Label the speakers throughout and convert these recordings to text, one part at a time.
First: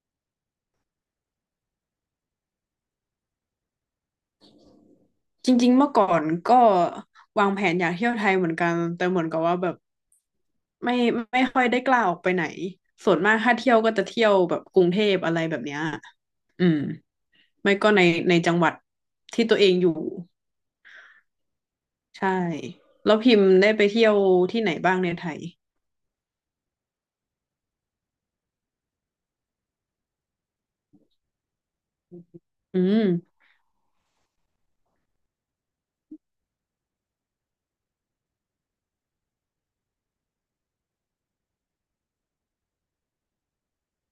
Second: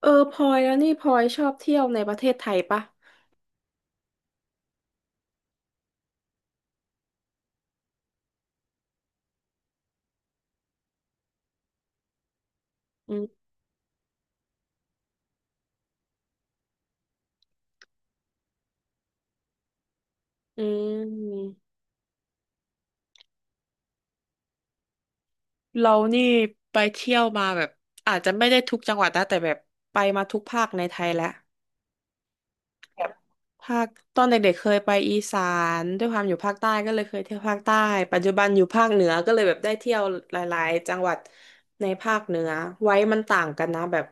Speaker 1: เออพลอยแล้วนี่พลอยชอบเที่ยวในประเทศไทยปะ
Speaker 2: จริงๆเมื่อก่อนก็วางแผนอยากเที่ยวไทยเหมือนกัน แต่เหมือนกับว่าแบบไม่ไม่ค่อยได้กล้าออกไปไหนส่
Speaker 1: อื
Speaker 2: วน
Speaker 1: ม
Speaker 2: มากถ้าเที่ยวก็จะเที่ยวแบบกรุงเทพอะไรแบบเนี้ยอืมไม่ก็ในจังหวัดที่ตัวเองอยู่
Speaker 1: อืม
Speaker 2: ใช่แล้วพิมพ์ได้ไปเที่ยวที่ไหนบ้างในไทย
Speaker 1: เรานี่ไปเที่ยวมาแบบอาจจะไม่ได้ทุกจังหวัดนะแต่แบบไปมาทุกภาคในไทยแล้ว
Speaker 2: อื
Speaker 1: แบ
Speaker 2: ม
Speaker 1: บภาคตอนเด็กๆเคยไปอีสานด้วยความอยู่ภาคใต้ก็เลยเคยเที่ยวภาคใต้ปัจจุบันอยู่ภาคเหนือก็เลยแบบได้เที่ยวหลายๆจังหวัดในภาคเหนือไว้มันต่างกันนะแบบ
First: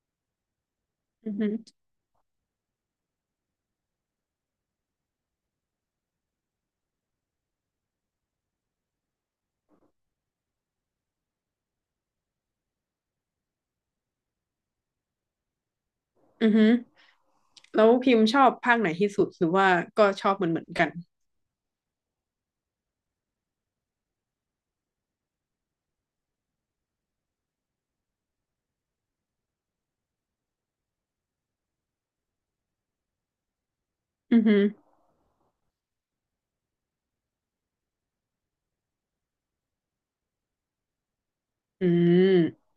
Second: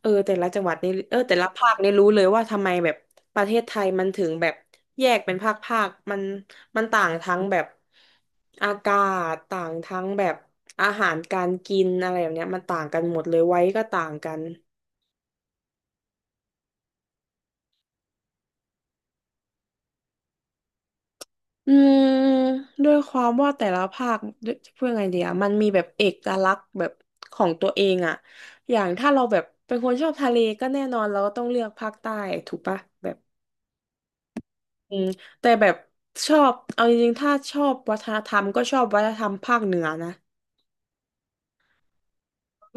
Speaker 1: เออแต่ละจังหวัดนี่เออ
Speaker 2: อื
Speaker 1: แต่
Speaker 2: อ
Speaker 1: ละ
Speaker 2: ฮึ
Speaker 1: ภาคนี่รู้เลยว่าทำไมแบบประเทศไทยมันถึงแบบแยกเป็นภาคภาคมันต่างทั้งแบบอากาศต่างทั้งแบบอาหารการกินอะไรแบบเนี้ยมันต่างกันหมดเลยไว้ก็ต่างกัน
Speaker 2: อือฮึแล้วพิมพ์ชอบภาคไหนที่สุดหรือว่าก็ชอบเหมือนกัน
Speaker 1: อืมด้วยความว่าแต่ละภาคด้วยจะพูดยังไงดีอะมันมีแบบเอกลักษณ์แบบของตัวเองอะอย่างถ้าเราแบบเป็นคนชอบทะเลก็แน่นอนเราก็ต้องเลือกภาคใต้ถูกปะแบบ
Speaker 2: อือฮึ
Speaker 1: อืมแต่แบบชอบเอาจริงๆถ้าชอบวัฒนธรรมก็ชอบวัฒนธรรมภาคเหนือนะ
Speaker 2: อืม
Speaker 1: ร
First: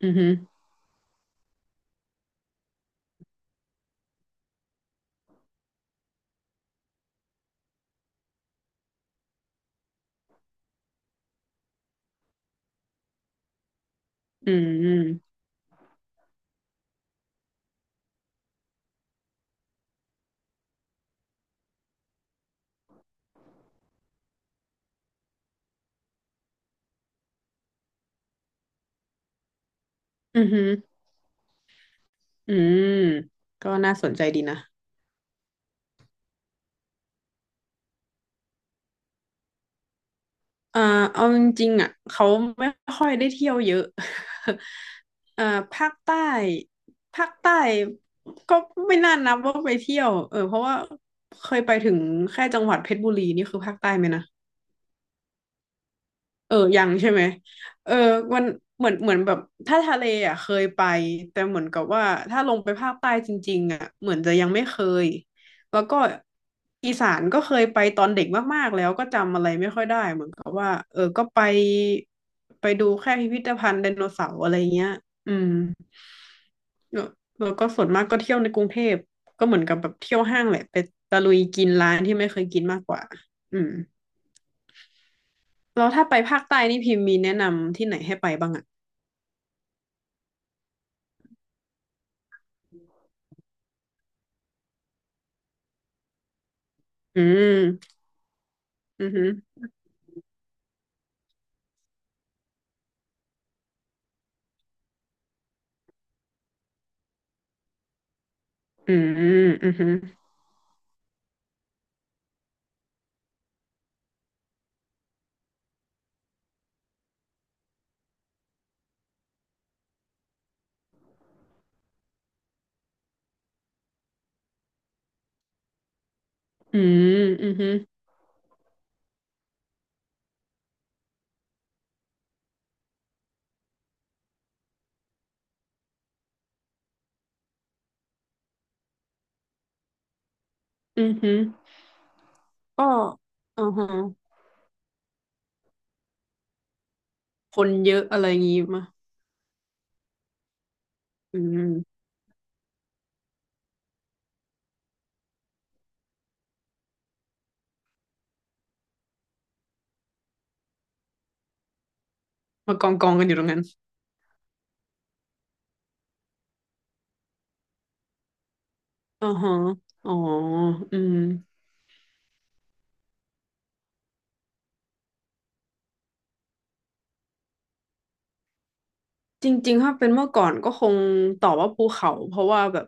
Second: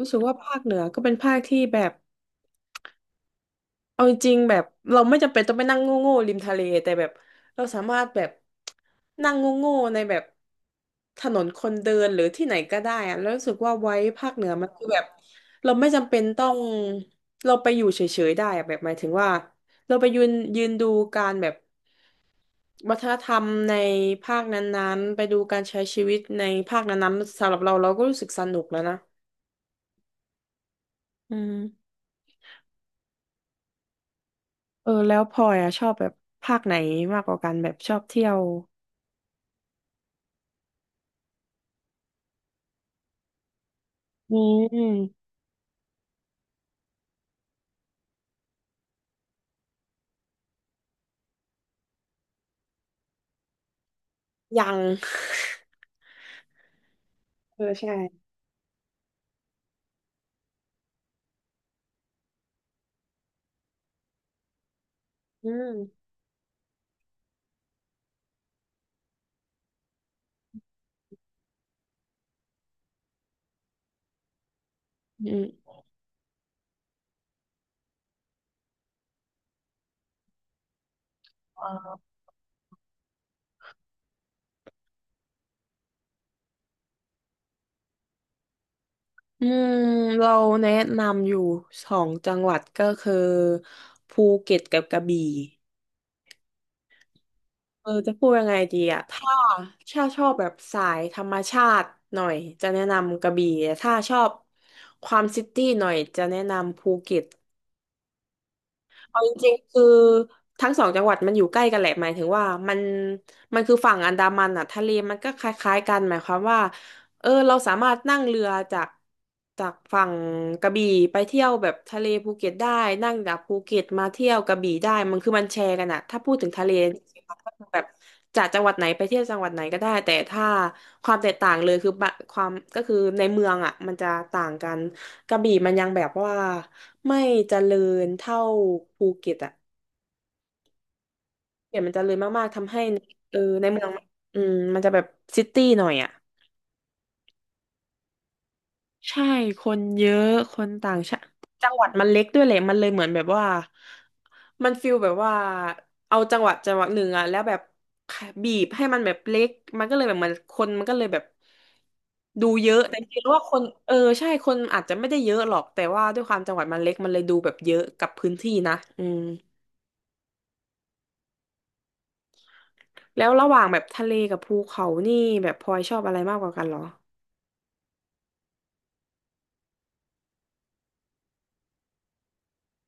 Speaker 2: อื
Speaker 1: ู้
Speaker 2: อ
Speaker 1: สึก
Speaker 2: ฮึ
Speaker 1: ว่าภาคเหนือก็เป็นภาคที่แบบ เอาจริงๆแบบเราไม่จำเป็นต้องไปนั่งโง่ๆริมทะเลแต่แบบเราสามารถแบบนั่งโง่ๆในแบบถนนคนเดินหรือที่ไหนก็ได้อะแล้วรู้สึกว่าไว้ภาคเหนื
Speaker 2: อื
Speaker 1: อมันคือแบบ
Speaker 2: ม
Speaker 1: เราไม่จำเป็นต้องเราไปอยู่เฉยๆได้อะแบบหมายถึงว่าเราไปยืนดูการแบบวัฒนธรรมในภาคนั้นๆไปดูการใช้ชีวิตในภาคนั้นๆสำหรับเราเราก็รู้สึกสนุกแล้วนะ
Speaker 2: อือฮึ
Speaker 1: อืม
Speaker 2: อืมก็น่าสนใจดีนะ
Speaker 1: เออแล้วพลอยอะชอบแบบภาคไหนมากกว่ากันแบบชอบเที่ยว
Speaker 2: อ่าเอาจริงๆอ่ะเขาไม่ค่อยได้เที่ยวเยอะ
Speaker 1: อืม
Speaker 2: อ่าภาคใต้ภาคใต้ก็ไม่น่านับว่าไปเที่ยวเออเพราะว่าเคยไปถึงแค่จังหวัดเพชรบุรีนี่คือภาคใต้ไหมนะ
Speaker 1: ยัง
Speaker 2: เออยังใช่ไหม
Speaker 1: เออ
Speaker 2: เอ
Speaker 1: ใช่
Speaker 2: อมันเหมือนแบบถ้าทะเลอ่ะเคยไปแต่เหมือนกับว่าถ้าลงไปภาคใต้จริงๆอ่ะเหมือนจะยังไม่เคย
Speaker 1: อื
Speaker 2: แล้วก็
Speaker 1: ม
Speaker 2: อีสานก็เคยไปตอนเด็กมากๆแล้วก็จำอะไรไม่ค่อยได้เหมือนกับว่าเออก็ไปดูแค่พิพิธภัณฑ์ไดโนเสาร์อะไรเงี้ย
Speaker 1: อื
Speaker 2: อืม
Speaker 1: ม
Speaker 2: แล้วแล้วก็ส่วนมากก็เที่ยวในกรุงเทพก็เหมือนกับแบบเที่ยวห้างแหละไปตะลุยกิน
Speaker 1: เอ
Speaker 2: ร้านที่ไม่เคยกินมากกว่าอืมแล้วถ้าไปภาคใต้นี่พิมพ์มีแนะนำที่ไหนให้ไปบ้างอะ
Speaker 1: อืมเราแนะนำอยู่สองจังหวัดก็คือภูเก็ตกับกระบี่
Speaker 2: อื
Speaker 1: เออ
Speaker 2: ม
Speaker 1: จะพูดยังไงดีอะ
Speaker 2: อือหือ
Speaker 1: ถ้าชอบแบบสายธรรมชาติหน่อยจะแนะนำกระบี่แต่ถ้าชอบความซิตี้หน่อยจะแนะนำภูเก็ต
Speaker 2: อืม
Speaker 1: เอาจริง
Speaker 2: อื
Speaker 1: ๆ
Speaker 2: อ
Speaker 1: คือ
Speaker 2: หือ
Speaker 1: ทั้งสองจังหวัดมันอยู่ใกล้กันแหละหมายถึงว่ามันมันคือฝั่งอันดามันอ่ะทะเลมันก็คล้ายๆกันหมายความว่าเออเราสามารถนั่งเรือจากฝั่งกระบี่ไปเที่ยวแบบทะเลภูเก็ตได้นั่งจากภูเก็ตมาเที่ยวกระบี่ได้มันคือมันแชร์กันอ่ะถ้าพูดถึงทะเล
Speaker 2: อื
Speaker 1: จริ
Speaker 2: ม
Speaker 1: งๆมัน
Speaker 2: อื
Speaker 1: ก็
Speaker 2: อ
Speaker 1: คือ
Speaker 2: หือ
Speaker 1: แบบจากจังหวัดไหนไปเที่ยวจังหวัดไหนก็ได้แต่ถ้าความแตกต่างเลยคือความก็คือในเมืองอ่ะมันจะต่างกัน กระบี่มันยังแบบว่าไม่เจริญเท่าภูเก็ตอะ
Speaker 2: อือหือ
Speaker 1: เดี๋ยวมันเจริญมากๆทำให้
Speaker 2: ก็
Speaker 1: ในเออ
Speaker 2: อ่า
Speaker 1: ในเมือ
Speaker 2: ฮะ
Speaker 1: งอืมมันจะแบบซิตี้หน่อยอะ
Speaker 2: คนเยอะอะไรงี้มา
Speaker 1: ใช่คนเยอะคนต่างชาติ
Speaker 2: อื
Speaker 1: จังหวัด
Speaker 2: ม
Speaker 1: มันเล็กด้วยแหละมันเลยเหมือนแบบว่ามันฟิลแบบว่าเอาจังหวัดจังหวัดหนึ่งอะแล้วแบบบีบให้มันแบบเล็กมันก็เลยแบบเหมันคนมันก็เลยแบบดูเย
Speaker 2: มา
Speaker 1: อะ
Speaker 2: กอง
Speaker 1: แต่จ
Speaker 2: กอง
Speaker 1: ริง
Speaker 2: กันอ
Speaker 1: ๆ
Speaker 2: ยู่
Speaker 1: ว่า
Speaker 2: ตรง
Speaker 1: ค
Speaker 2: นั้
Speaker 1: น
Speaker 2: น
Speaker 1: เออใช่คนอาจจะไม่ได้เยอะหรอกแต่ว่าด้วยความจังหวัดมันเล็กมันเลยดูแบบเยอะกับพื้นที่นะอืม
Speaker 2: อืมฮะอ๋ออืม
Speaker 1: แล้วระหว่างแบบทะเลกับภูเขานี่แบบพลอยชอบอะไรมากกว่ากันเหรอ
Speaker 2: จริงๆถ้าเป็นเมื่อก่อนก็คงตอบว่าภูเขาเพราะว่าแบบ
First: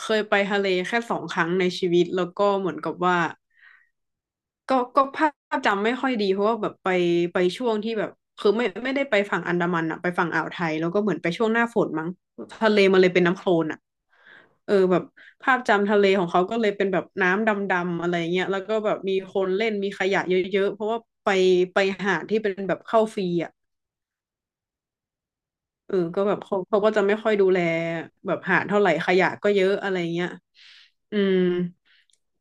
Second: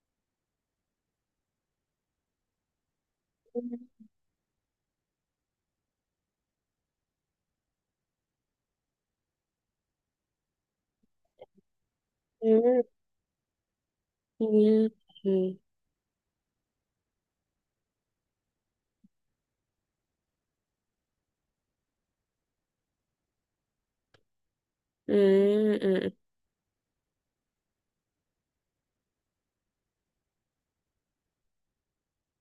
Speaker 2: เคยไปทะเลแค่สองครั้งในชีวิตแล้วก็เหมือนกับว่า
Speaker 1: อื
Speaker 2: ก็ภาพจำไม่ค่อยดีเพราะว่าแบบไปช่วงที่แบบคือไม่ได้ไปฝั่งอันดามันอะไปฝั่งอ่าวไทยแล้วก็เหมือนไปช่วงหน้าฝนมั้งทะเลมั
Speaker 1: ม
Speaker 2: นเลยเป็นน้ำโคลนอะ
Speaker 1: อื
Speaker 2: เอ
Speaker 1: ม
Speaker 2: อแบบ
Speaker 1: อื
Speaker 2: ภาพ
Speaker 1: ม
Speaker 2: จำทะเลของเขาก็เลยเป็นแบบน้ำดำๆอะไรเงี้ยแล้วก็แบบมีคนเล่นมีขยะเยอะๆเพราะว่าไปไปหาดที่เป็นแบบเข้าฟรีอะ
Speaker 1: อืมอื
Speaker 2: เอ
Speaker 1: ม
Speaker 2: อก็แบบเขาก็จะไม่ค่อยดูแลแบบหาดเท่าไหร่ขยะก็เยอะอะไรเงี้ยอืม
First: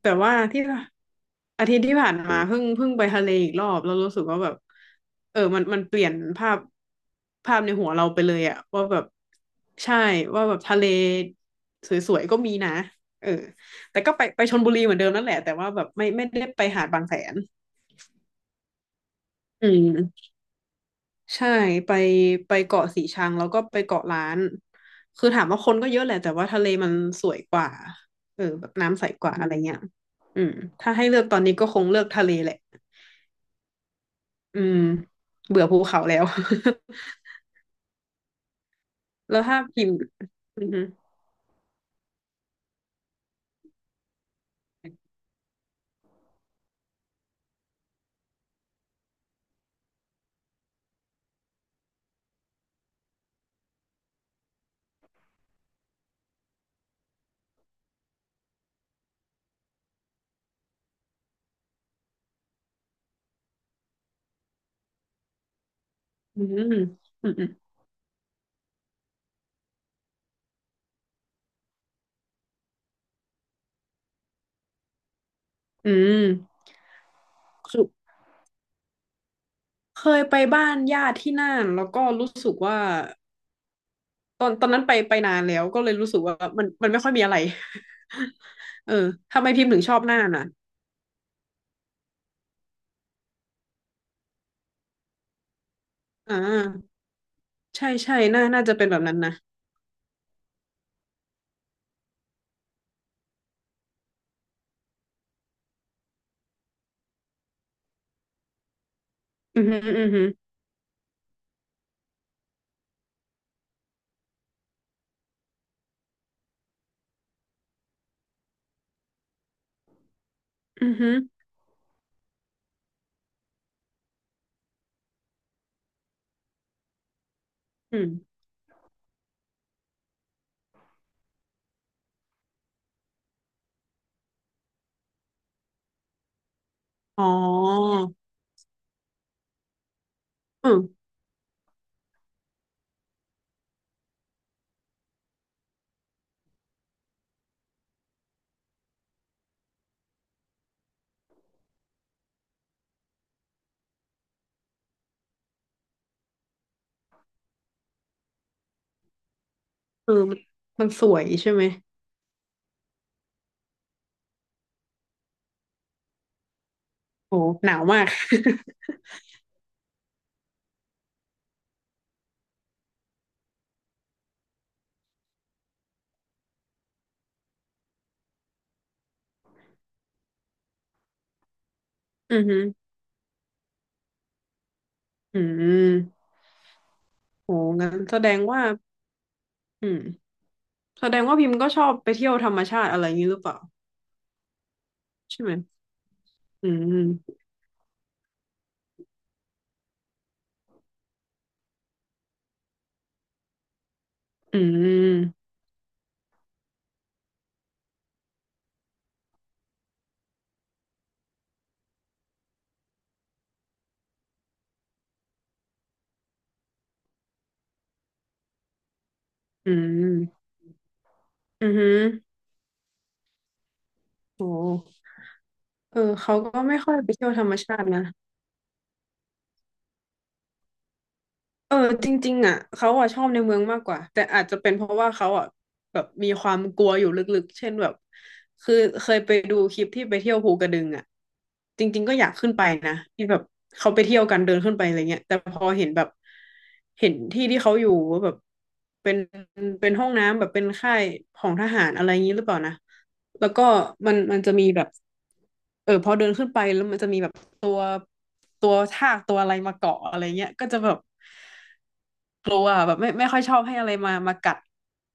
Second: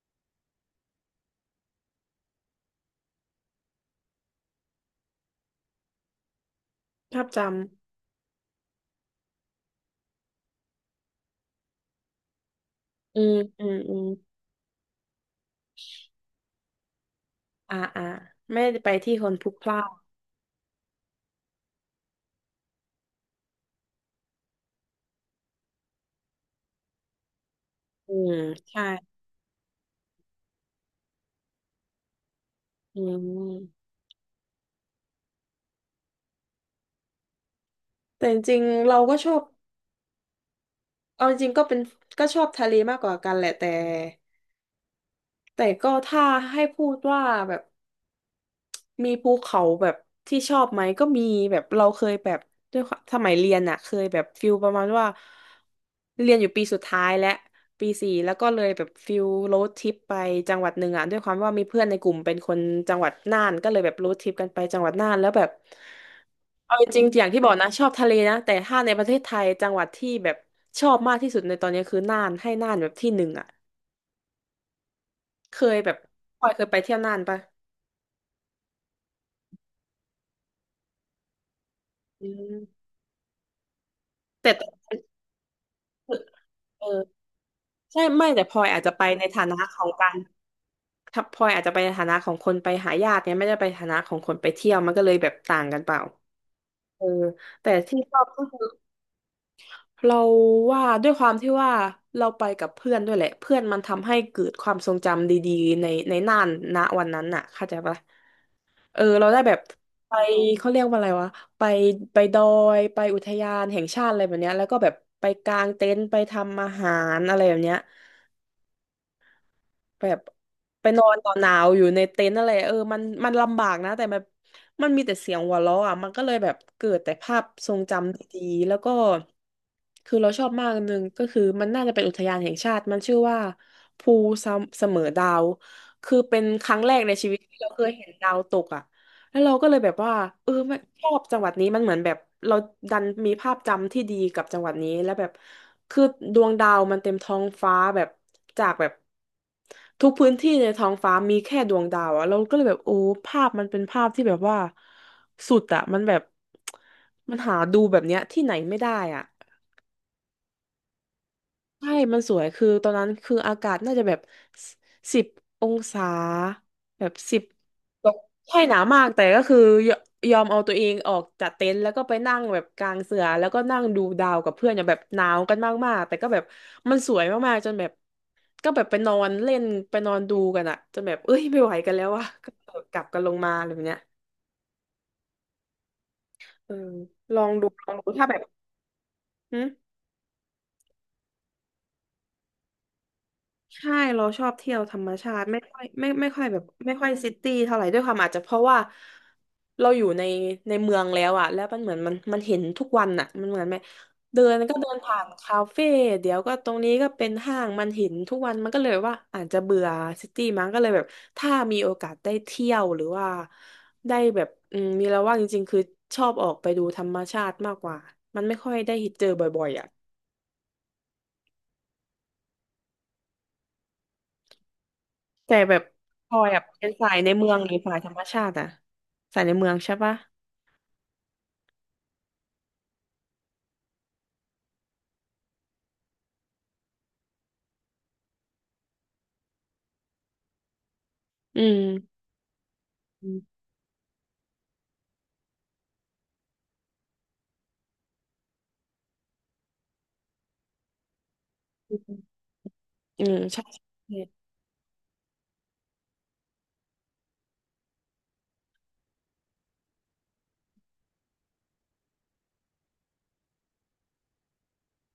Speaker 2: แต่ว่าที่อาทิตย์ที่ผ่านมาเพิ่งไปทะเลอีกรอบแล้วรู้สึกว่าแบบเออมันเปลี่ยนภาพ
Speaker 1: ภาพจ
Speaker 2: ภาพในหัวเราไปเลยอะว่าแบบใช่ว่าแบบทะเลสวยๆก็มีนะ
Speaker 1: ำอื
Speaker 2: เออ
Speaker 1: มอืมอื
Speaker 2: แต่
Speaker 1: ม
Speaker 2: ก็ไปชลบุรีเหมือนเดิมนั่นแหละแต่ว่าแบบไม่ได้ไปหาดบางแสน
Speaker 1: อ่าอ่าไม่ได้ไปที่คนพลุกพ
Speaker 2: อื
Speaker 1: ล่าน
Speaker 2: ม ใช่ไปไปเกาะสีชังแล้วก็ไปเกาะล้านคือถามว่าคนก็เยอะแหละแต่ว่าทะเลมันสวยกว่า
Speaker 1: อืม
Speaker 2: เออแบบ
Speaker 1: ใช่
Speaker 2: น้ำใสกว่าอะไรเงี้ยอืมถ้าให้เลือกตอนนี้ก็คงเลือกทะเลแหละ
Speaker 1: อืม
Speaker 2: อืมเบื่อภูเขาแล้ว
Speaker 1: แต่จริงๆเราก็ช อ
Speaker 2: แล้
Speaker 1: บ
Speaker 2: วถ้าพิมพ์อืม
Speaker 1: เอาจริงๆก็เป็นก็ชอบทะเลมากกว่ากันแหละแต่แต่ก็ถ้าให้พูดว่าแบบ มีภูเขาแบบที่ชอบไหมก็มีแบบเราเคยแบบด้วยความสมัยเรียนอะเคยแบบฟิลประมาณว่าเรียนอยู่ปีสุดท้ายและปีสี่แล้วก็เลยแบบฟิลโรดทริปไปจังหวัดหนึ่งอะด้วยความว่ามีเพื่อนในกลุ่มเป็นคนจังหวัดน่านก็เลยแบบโรดทริปกันไปจังหวัดน่านแล้วแบบ
Speaker 2: อืมอืม
Speaker 1: เอาจริงๆอย่างที่
Speaker 2: อื
Speaker 1: บ
Speaker 2: ม
Speaker 1: อกนะชอบทะเลนะแต่ถ้าในประเทศไทยจังหวัดที่แบบชอบมากที่สุดในตอนนี้คือน่านให้น่านแบบที่หนึ่งอะเคยแบ
Speaker 2: อื
Speaker 1: บ
Speaker 2: ม
Speaker 1: พลอยเคยไปเที่ยวน่านปะ
Speaker 2: คือเคยไปบ้านญาติที่น่านแล้วก็
Speaker 1: อื
Speaker 2: รู้สึก
Speaker 1: ม
Speaker 2: ว่าตอ
Speaker 1: แต่
Speaker 2: น
Speaker 1: ต
Speaker 2: ตอ
Speaker 1: อ
Speaker 2: น
Speaker 1: น
Speaker 2: นั้นไป
Speaker 1: นั้น
Speaker 2: ไปนานแล้วก็เลยรู้
Speaker 1: คื
Speaker 2: สึ
Speaker 1: อ
Speaker 2: กว่ามัน
Speaker 1: เออ
Speaker 2: มันไม่ค่อยมีอะไร
Speaker 1: ใช่ไม่แต่พลอยอาจ
Speaker 2: เอ
Speaker 1: จะ
Speaker 2: อ
Speaker 1: ไปใน
Speaker 2: ทำ
Speaker 1: ฐา
Speaker 2: ไม
Speaker 1: นะ
Speaker 2: พิมพ์
Speaker 1: ข
Speaker 2: ถึง
Speaker 1: อง
Speaker 2: ชอบ
Speaker 1: การ
Speaker 2: น่านอ่ะ
Speaker 1: ถ้าพลอยอาจจะไปในฐานะของคนไปหาญาติเนี่ยไม่ได้ไปฐานะของคนไปเที่ยวมันก็เลยแบบต่างกันเปล่า
Speaker 2: อ่า
Speaker 1: เออแต่
Speaker 2: ใช่
Speaker 1: ที่ช
Speaker 2: ใช่
Speaker 1: อบก็
Speaker 2: น่า
Speaker 1: คือ
Speaker 2: น่าจะเป็นแบบนั้นนะ
Speaker 1: เราว่าด้วยความที่ว่าเราไปกับเพื่อนด้วยแหละเพื่อนมันทำให้เกิดความทรงจำดีๆในน่านณวันนั้นน่ะเข้าใจปะเออเราได้แบบ
Speaker 2: อือหืออือ
Speaker 1: ไป
Speaker 2: หือ
Speaker 1: เขาเรียกว่าอะไรวะไปไปดอไปอุทยานแห่งชาติอะไรแบบเนี้ยแล้วก็แบบไปกางเต็นท์ไปทำอาหารอะไรแบบเนี้ย แบบไป
Speaker 2: อือ
Speaker 1: นอ
Speaker 2: หือ
Speaker 1: นต่อนหนาวอยู่ในเต็นท์อะไรเออมันลำบากนะแต่แบบมันมีแต่เสียงหัวเราะอ่ะมันก็เลยแบบเกิดแต่ภาพทรงจ
Speaker 2: อืม
Speaker 1: ำดีๆแล้วก็คือเราชอบมากอันหนึงก็คือมันน่าจะเป็นอุทยานแห่งชาติมันชื่อว่าภูเสมอดาวคือเป็นครั้งแรกใน
Speaker 2: อ๋อ
Speaker 1: ชีวิตที่เราเคยเห็นดาวตกอ่ะ แล้วเราก็เลยแบบว่าเออ
Speaker 2: เอ
Speaker 1: ไม่
Speaker 2: อ
Speaker 1: ชอบจังหวัดนี้มันเหมือนแบบเราดันมีภาพจำที่ดีกับจังหวัดนี้แล้วแบบคือดวงดาวมันเต็มท้องฟ้าแบบจากแบบทุกพื้นที่ในท้องฟ้ามีแค่ดวงดาวอะเราก็เลยแบบโอ้ภาพมันเป็นภาพที่แบบว่าสุดอะมันแบบมันหาดูแบบเนี้ยที่ไหนไม่ได้อะ
Speaker 2: เออมันสวยใช่ไหม
Speaker 1: ใช่มันสวยคือตอนนั้นคืออากาศน่าจะแบบ10 องศาแบบ
Speaker 2: โอ้
Speaker 1: สิบ
Speaker 2: หนาวมา
Speaker 1: ต
Speaker 2: ก
Speaker 1: กใช่หนาวมากแต่ก็คือยยอมเอาตัวเองออกจากเต็นท์แล้วก็ไปนั่งแบบกลางเสือแล้วก็นั่งดูดาวกับเพื่อนอย่างแบบหนาวกันมากๆแต่ก็แบบมันสวยมากๆจนแบบก็แบบไปนอนเล่นไปนอนดูกันอะจนแบบเอ้ยไม่ไหวกันแล้วว่ะ
Speaker 2: อือหือ
Speaker 1: ก็กลับกันลงมาอะไรแบบเนี้ย
Speaker 2: อืม
Speaker 1: เออลอง
Speaker 2: โอ้
Speaker 1: ดูล
Speaker 2: งั้
Speaker 1: อ
Speaker 2: น
Speaker 1: งดู
Speaker 2: แส
Speaker 1: ถ้า
Speaker 2: ด
Speaker 1: แบ
Speaker 2: ง
Speaker 1: บ
Speaker 2: ว่า
Speaker 1: หึ
Speaker 2: อืมแสดงว่าพิมพ์ก็ชอบไปเที่ยวธรรมชาติอะไรอย่างนี้หรือเปล่า
Speaker 1: ใช่เราชอบเที่ยวธรรมชา
Speaker 2: ใช่
Speaker 1: ติ
Speaker 2: ไหม
Speaker 1: ไม่ค่อยไม่ไม่ค่อยแบบ
Speaker 2: อื
Speaker 1: ไม่ค่อยซิ
Speaker 2: ม
Speaker 1: ตี้เท่าไหร่ด้วยความอาจจะเพราะว่าเราอยู่ในเมืองแล้วอะแล้วมันเหมือนมันเห็นทุกวันอะมันเหมือนไหมเดิน
Speaker 2: อื
Speaker 1: ก็เดินผ่าน
Speaker 2: ม
Speaker 1: คาเฟ่เดี๋ยวก็ตรงนี้ก็เป็นห้างมันเห็นทุกวันมันก็เลยว่าอาจจะเบื่อซิตี้มั้งก็เลยแบบถ้ามีโอกาสได้เที่ยวหรือว่าได้แบบอืมมีแล้วว่างจริงๆคือชอบออกไปดูธรรมชาติมากกว่ามันไม่ค่อยได้เจอบ่อย
Speaker 2: อื
Speaker 1: ๆอะ
Speaker 2: มอือหือโอ้
Speaker 1: แต่แบบ
Speaker 2: เออ
Speaker 1: พ
Speaker 2: เขา
Speaker 1: ลอย
Speaker 2: ก็
Speaker 1: อ่ะ
Speaker 2: ไม่
Speaker 1: เป็น
Speaker 2: ค่อย
Speaker 1: สา
Speaker 2: ไป
Speaker 1: ย
Speaker 2: เที่
Speaker 1: ใน
Speaker 2: ยวธร
Speaker 1: เมื
Speaker 2: ร
Speaker 1: อ
Speaker 2: ม
Speaker 1: งหรื
Speaker 2: ชา
Speaker 1: อ
Speaker 2: ติ
Speaker 1: สาย
Speaker 2: นะ
Speaker 1: ธรรมชาติอ่ะสายในเมืองใช่ปะ
Speaker 2: เออจริงๆอ่ะเขาอ่ะชอบในเมืองมากกว่าแต่อาจจะเป็นเพราะว่าเขาอ่ะแบบมีความกลัวอยู่ลึกๆเช่นแบบคือเคยไปดูคลิปที่ไปเที่ยวภูกระดึงอ่ะ
Speaker 1: อื
Speaker 2: จริงๆก็
Speaker 1: ม
Speaker 2: อยากขึ้นไปนะที่
Speaker 1: อื
Speaker 2: แบ
Speaker 1: ม
Speaker 2: บเขาไปเที่ยวกันเดินขึ้นไปอะไรเงี้ยแต่พอเห็นแบบเห็นที่ที่เขาอยู่ว่าแบบเป็นเป็นห้องน้ำแบบเป็นค่ายของทหารอะไรอย่างนี้หรือเปล่านะ
Speaker 1: อืม
Speaker 2: แล้ว
Speaker 1: ใช่
Speaker 2: ก็มั
Speaker 1: ใช่
Speaker 2: นมันจะมีแบบเออพอเดินขึ้นไปแล้วมันจะมีแบบตัวตัวทากตัวอะไรมาเกาะอะไรเงี้ยก็จะแบบ กลัวอะแบบไม่ค่อยชอบให้อะไรมามากัด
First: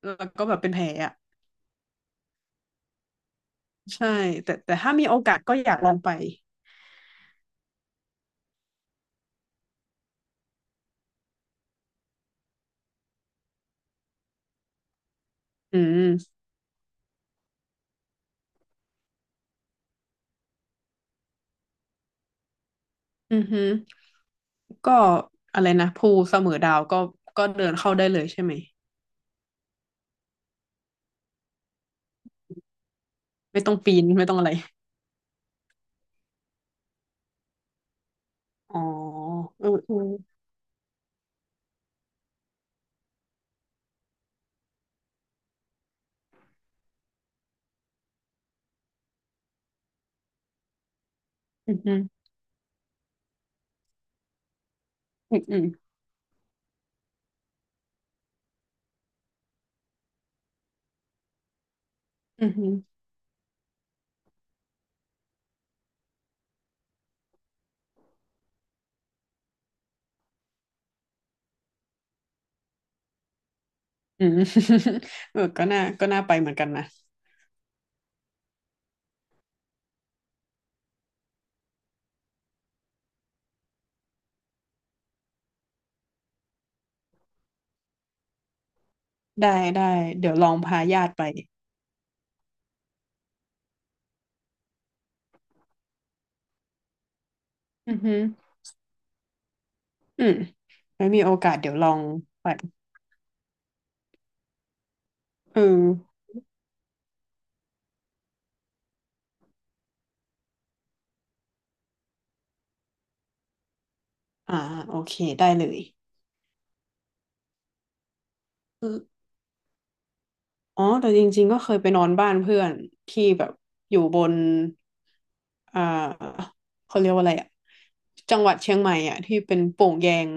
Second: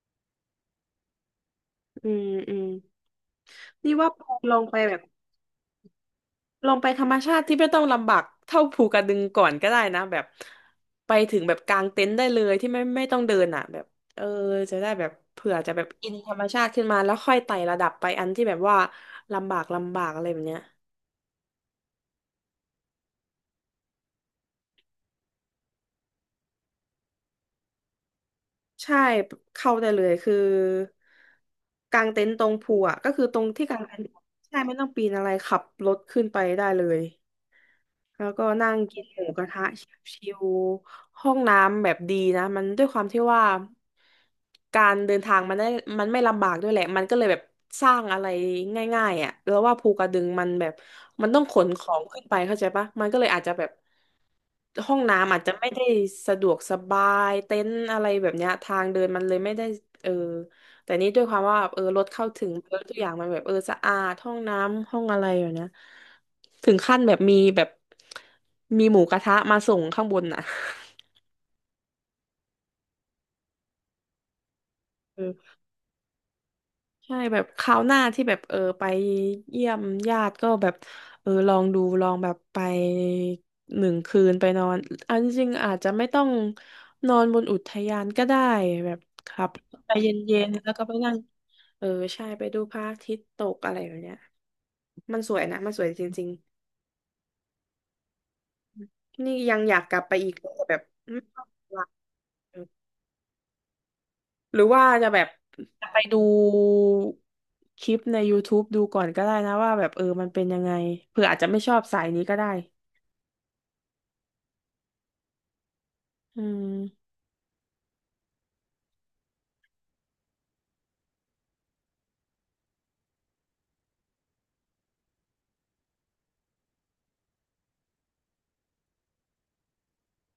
Speaker 2: แล้วก็แบบเป็นแผลอ่ะ
Speaker 1: อืมอืมนี่
Speaker 2: ใช่
Speaker 1: ว่าพลอยล
Speaker 2: แต่
Speaker 1: อง
Speaker 2: แต่
Speaker 1: ไป
Speaker 2: ถ้า
Speaker 1: แบบ
Speaker 2: มีโอกาสก็อยากลองไป
Speaker 1: ลองไปธรรมชาติที่ไม่ต้องลำบากเท่าภูกระดึงก่อนก็ได้นะแบบไปถึงแบบกางเต็นท์ได้เลยที่ไม่ต้องเดินอ่ะแบบเออจะได้แบบเผื่อจะ
Speaker 2: อื
Speaker 1: แบบ
Speaker 2: ม
Speaker 1: อินธรรมชาติขึ้นมาแล้วค่อยไต่ระดับไปอันที่แบบว่าลำบากอะไรแบบเนี้ย
Speaker 2: อือฮึก็อะไรนะภูเสมอดาวก็ก็เดินเข้าได้เลยใช่ไหม
Speaker 1: ใช่เข้าได้เลยคือกางเต็นท์ตรงภูอ่ะก็คือตรง
Speaker 2: ไม่
Speaker 1: ที่
Speaker 2: ต้อง
Speaker 1: กาง
Speaker 2: ปี
Speaker 1: เต็น
Speaker 2: น
Speaker 1: ท์
Speaker 2: ไม่ต้องอะไร
Speaker 1: ใช่ไม่ต้องปีนอะไรขับรถขึ้นไปได้เลยแล้วก็นั่
Speaker 2: อ๋
Speaker 1: ง
Speaker 2: อ
Speaker 1: กินหมูกระทะ
Speaker 2: อืออือ
Speaker 1: ชิวๆห้องน้ำแบบดีนะมันด้วยความที่ว่าการเดินทางมันได้มันไม่ลำบากด้วยแหละมันก็เลยแบบสร้างอะไรง่ายๆอ่ะแล้วว่าภูกระดึงมันแบบมันต้องขน
Speaker 2: อือ
Speaker 1: ขอ
Speaker 2: ฮึ
Speaker 1: งขึ้นไปเข้าใจปะมันก็เลยอาจจะแบบ ห้องน้ำ
Speaker 2: อื
Speaker 1: อา
Speaker 2: อ
Speaker 1: จจะ
Speaker 2: อือ
Speaker 1: ไม่ได้สะดวกสบายเต็นท์อะไรแบบเนี้ยทางเดินมันเลยไม่ได้เออแต่นี้ด้วยความว่าเออรถเข้าถึ
Speaker 2: อือ
Speaker 1: ง
Speaker 2: ฮึ
Speaker 1: แล้วทุกอย่างมันแบบเออสะอาดห้องน้ำห้องอะไรอย่างเนี้ยถึงขั้นแบบมีแบบมีหมูกระทะมาส่งข้างบนอ่ะ
Speaker 2: อือ เออ ก็น่าก็น่าไปเหมือนกันนะ
Speaker 1: ใช่แบบคราวหน้าที่แบบเออไปเยี่ยมญาติก็แบบเออลองดูลองแบบไป1 คืนไปนอนเอันจริงๆอาจจะไม่ต้องนอนบนอุทยานก็ได้แบบครับ
Speaker 2: ได้
Speaker 1: ไป
Speaker 2: ได้
Speaker 1: เ
Speaker 2: เดี๋ยว
Speaker 1: ย็
Speaker 2: ล
Speaker 1: น
Speaker 2: อง
Speaker 1: ๆแล้ว
Speaker 2: พา
Speaker 1: ก็ไป
Speaker 2: ญา
Speaker 1: นั่
Speaker 2: ติ
Speaker 1: ง
Speaker 2: ไป
Speaker 1: เออใช่ไปดูพระอาทิตย์ตกอะไรแบบเนี้ยมันสวยนะมันสวยจริง
Speaker 2: อือฮึ
Speaker 1: ๆนี่ยังอยากกลับไป
Speaker 2: อื
Speaker 1: อี
Speaker 2: ม
Speaker 1: กแต่แบบ
Speaker 2: ไม่
Speaker 1: ไม่
Speaker 2: มีโอ
Speaker 1: มี
Speaker 2: กาสเดี๋
Speaker 1: เว
Speaker 2: ยว
Speaker 1: ลา
Speaker 2: ลองไป
Speaker 1: หรือว่าจะแบบ
Speaker 2: เออ
Speaker 1: จะไปดูคลิปใน YouTube ดูก่อนก็ได้นะว่าแบบเออมันเป็นยังไงเผื่ออาจจะไม่ชอบสายนี้ก็ได้
Speaker 2: อ่าโอเคได้เลย
Speaker 1: อืม
Speaker 2: อ๋อแต่จริงๆก็เคยไปนอนบ้านเพื่อนที่แบบอยู่บนอ่าเขาเรียกว่าอะไรอะจังหวัดเชียงใหม่อะที่เป็นโป่งแยง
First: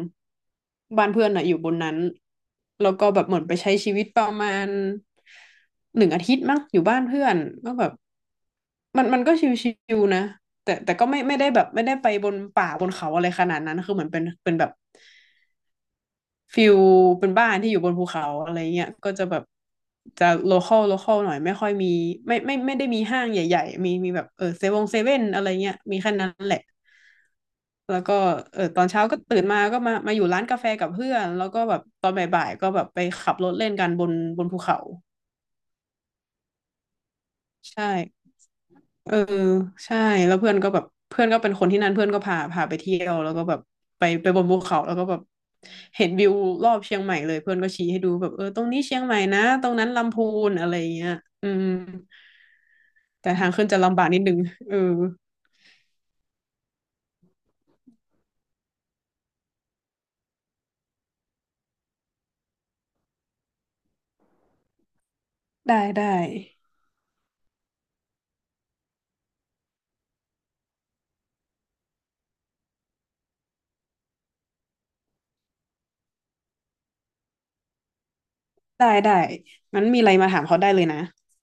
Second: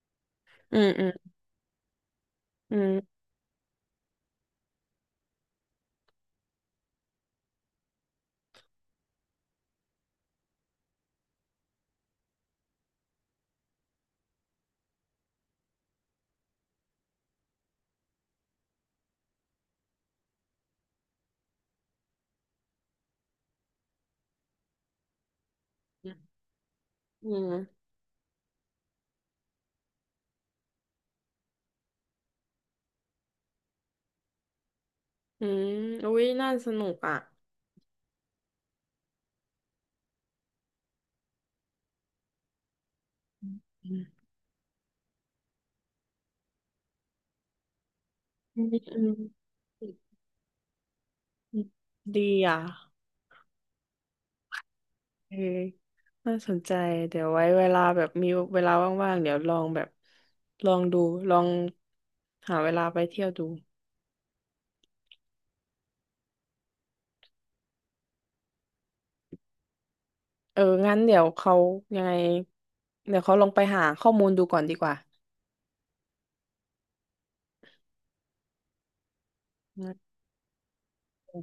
Speaker 1: อืมอื
Speaker 2: บ้าน
Speaker 1: ม
Speaker 2: เพื่อนอะอยู่บนนั้น
Speaker 1: อื
Speaker 2: แล้วก็
Speaker 1: ม
Speaker 2: แบบเหมือนไปใช้ชีวิตประมาณหนึ่งอาทิตย์มั้งอยู่บ้านเพื่อนก็แบบมันมันก็ชิวๆนะแต่แต่ก็ไม่ไม่ได้แบบไม่ได้ไปบนป่าบนเขาอะไรขนาดนั้นคือเหมือนเป็นเป็นแบบ ฟิลเป็นบ้านที่อยู่บนภูเขาอะไรเงี้ยก็จะแบบจะโลคอลโลคอลหน่อยไม่ค่อยมีไม่ได้มีห้างใหญ่ๆมีแบบเออเซเว่นเซเว่นอะไรเงี้ยมีแค่นั้นแหละ
Speaker 1: อืม
Speaker 2: แล้วก็เออตอนเช้าก็ตื่นมาก็มาอยู่ร้านกาแฟกับเพื่อนแล้วก็แบบตอนบ่ายๆก็แบบไปขับรถเล่นกันบนภูเขา
Speaker 1: อืมอมอุ๊ยน่าสนุกอ่ะ
Speaker 2: ใช่ เออใช่แล้วเพื่อนก็แบบเพื่อนก็เป็นคนที่นั่นเพื่อนก็พาไปเที่ยวแล้วก็แบบ
Speaker 1: อื
Speaker 2: ไป
Speaker 1: ม
Speaker 2: ไปบนภูเขาแล้วก็แบบเห็นวิวรอบเชียงใหม่เลยเพื่อนก็ชี้ให้ดูแบบเออต
Speaker 1: อื
Speaker 2: รง
Speaker 1: ม
Speaker 2: นี้เชี
Speaker 1: อื
Speaker 2: ยง
Speaker 1: ม
Speaker 2: ใหม่นะตรง
Speaker 1: อื
Speaker 2: นั้น
Speaker 1: ม
Speaker 2: ลำพูนอะไรอย่างเงี้ยอื
Speaker 1: อื
Speaker 2: ม
Speaker 1: มดีอ่ะ
Speaker 2: แต่ทางขึ้นจะลำบากนิดนึงเออ
Speaker 1: เออน่าสนใจเดี๋ยวไว้เวลาแบบมีเวลาว่างๆเดี๋ยวลองแบบลองดูลองหาเวลาไปเที่ยวดู
Speaker 2: ได้ได้
Speaker 1: เออ งั้นเดี๋ยวเขายังไงเดี๋ยวเขาลองไปหาข้อมูลดูก่อนดีกว่า
Speaker 2: ได้ได้
Speaker 1: อื
Speaker 2: งั้น
Speaker 1: ม
Speaker 2: มีอะไรมาถามเขาได้เลยนะ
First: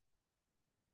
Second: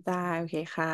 Speaker 1: ได้ โอเคค่ะ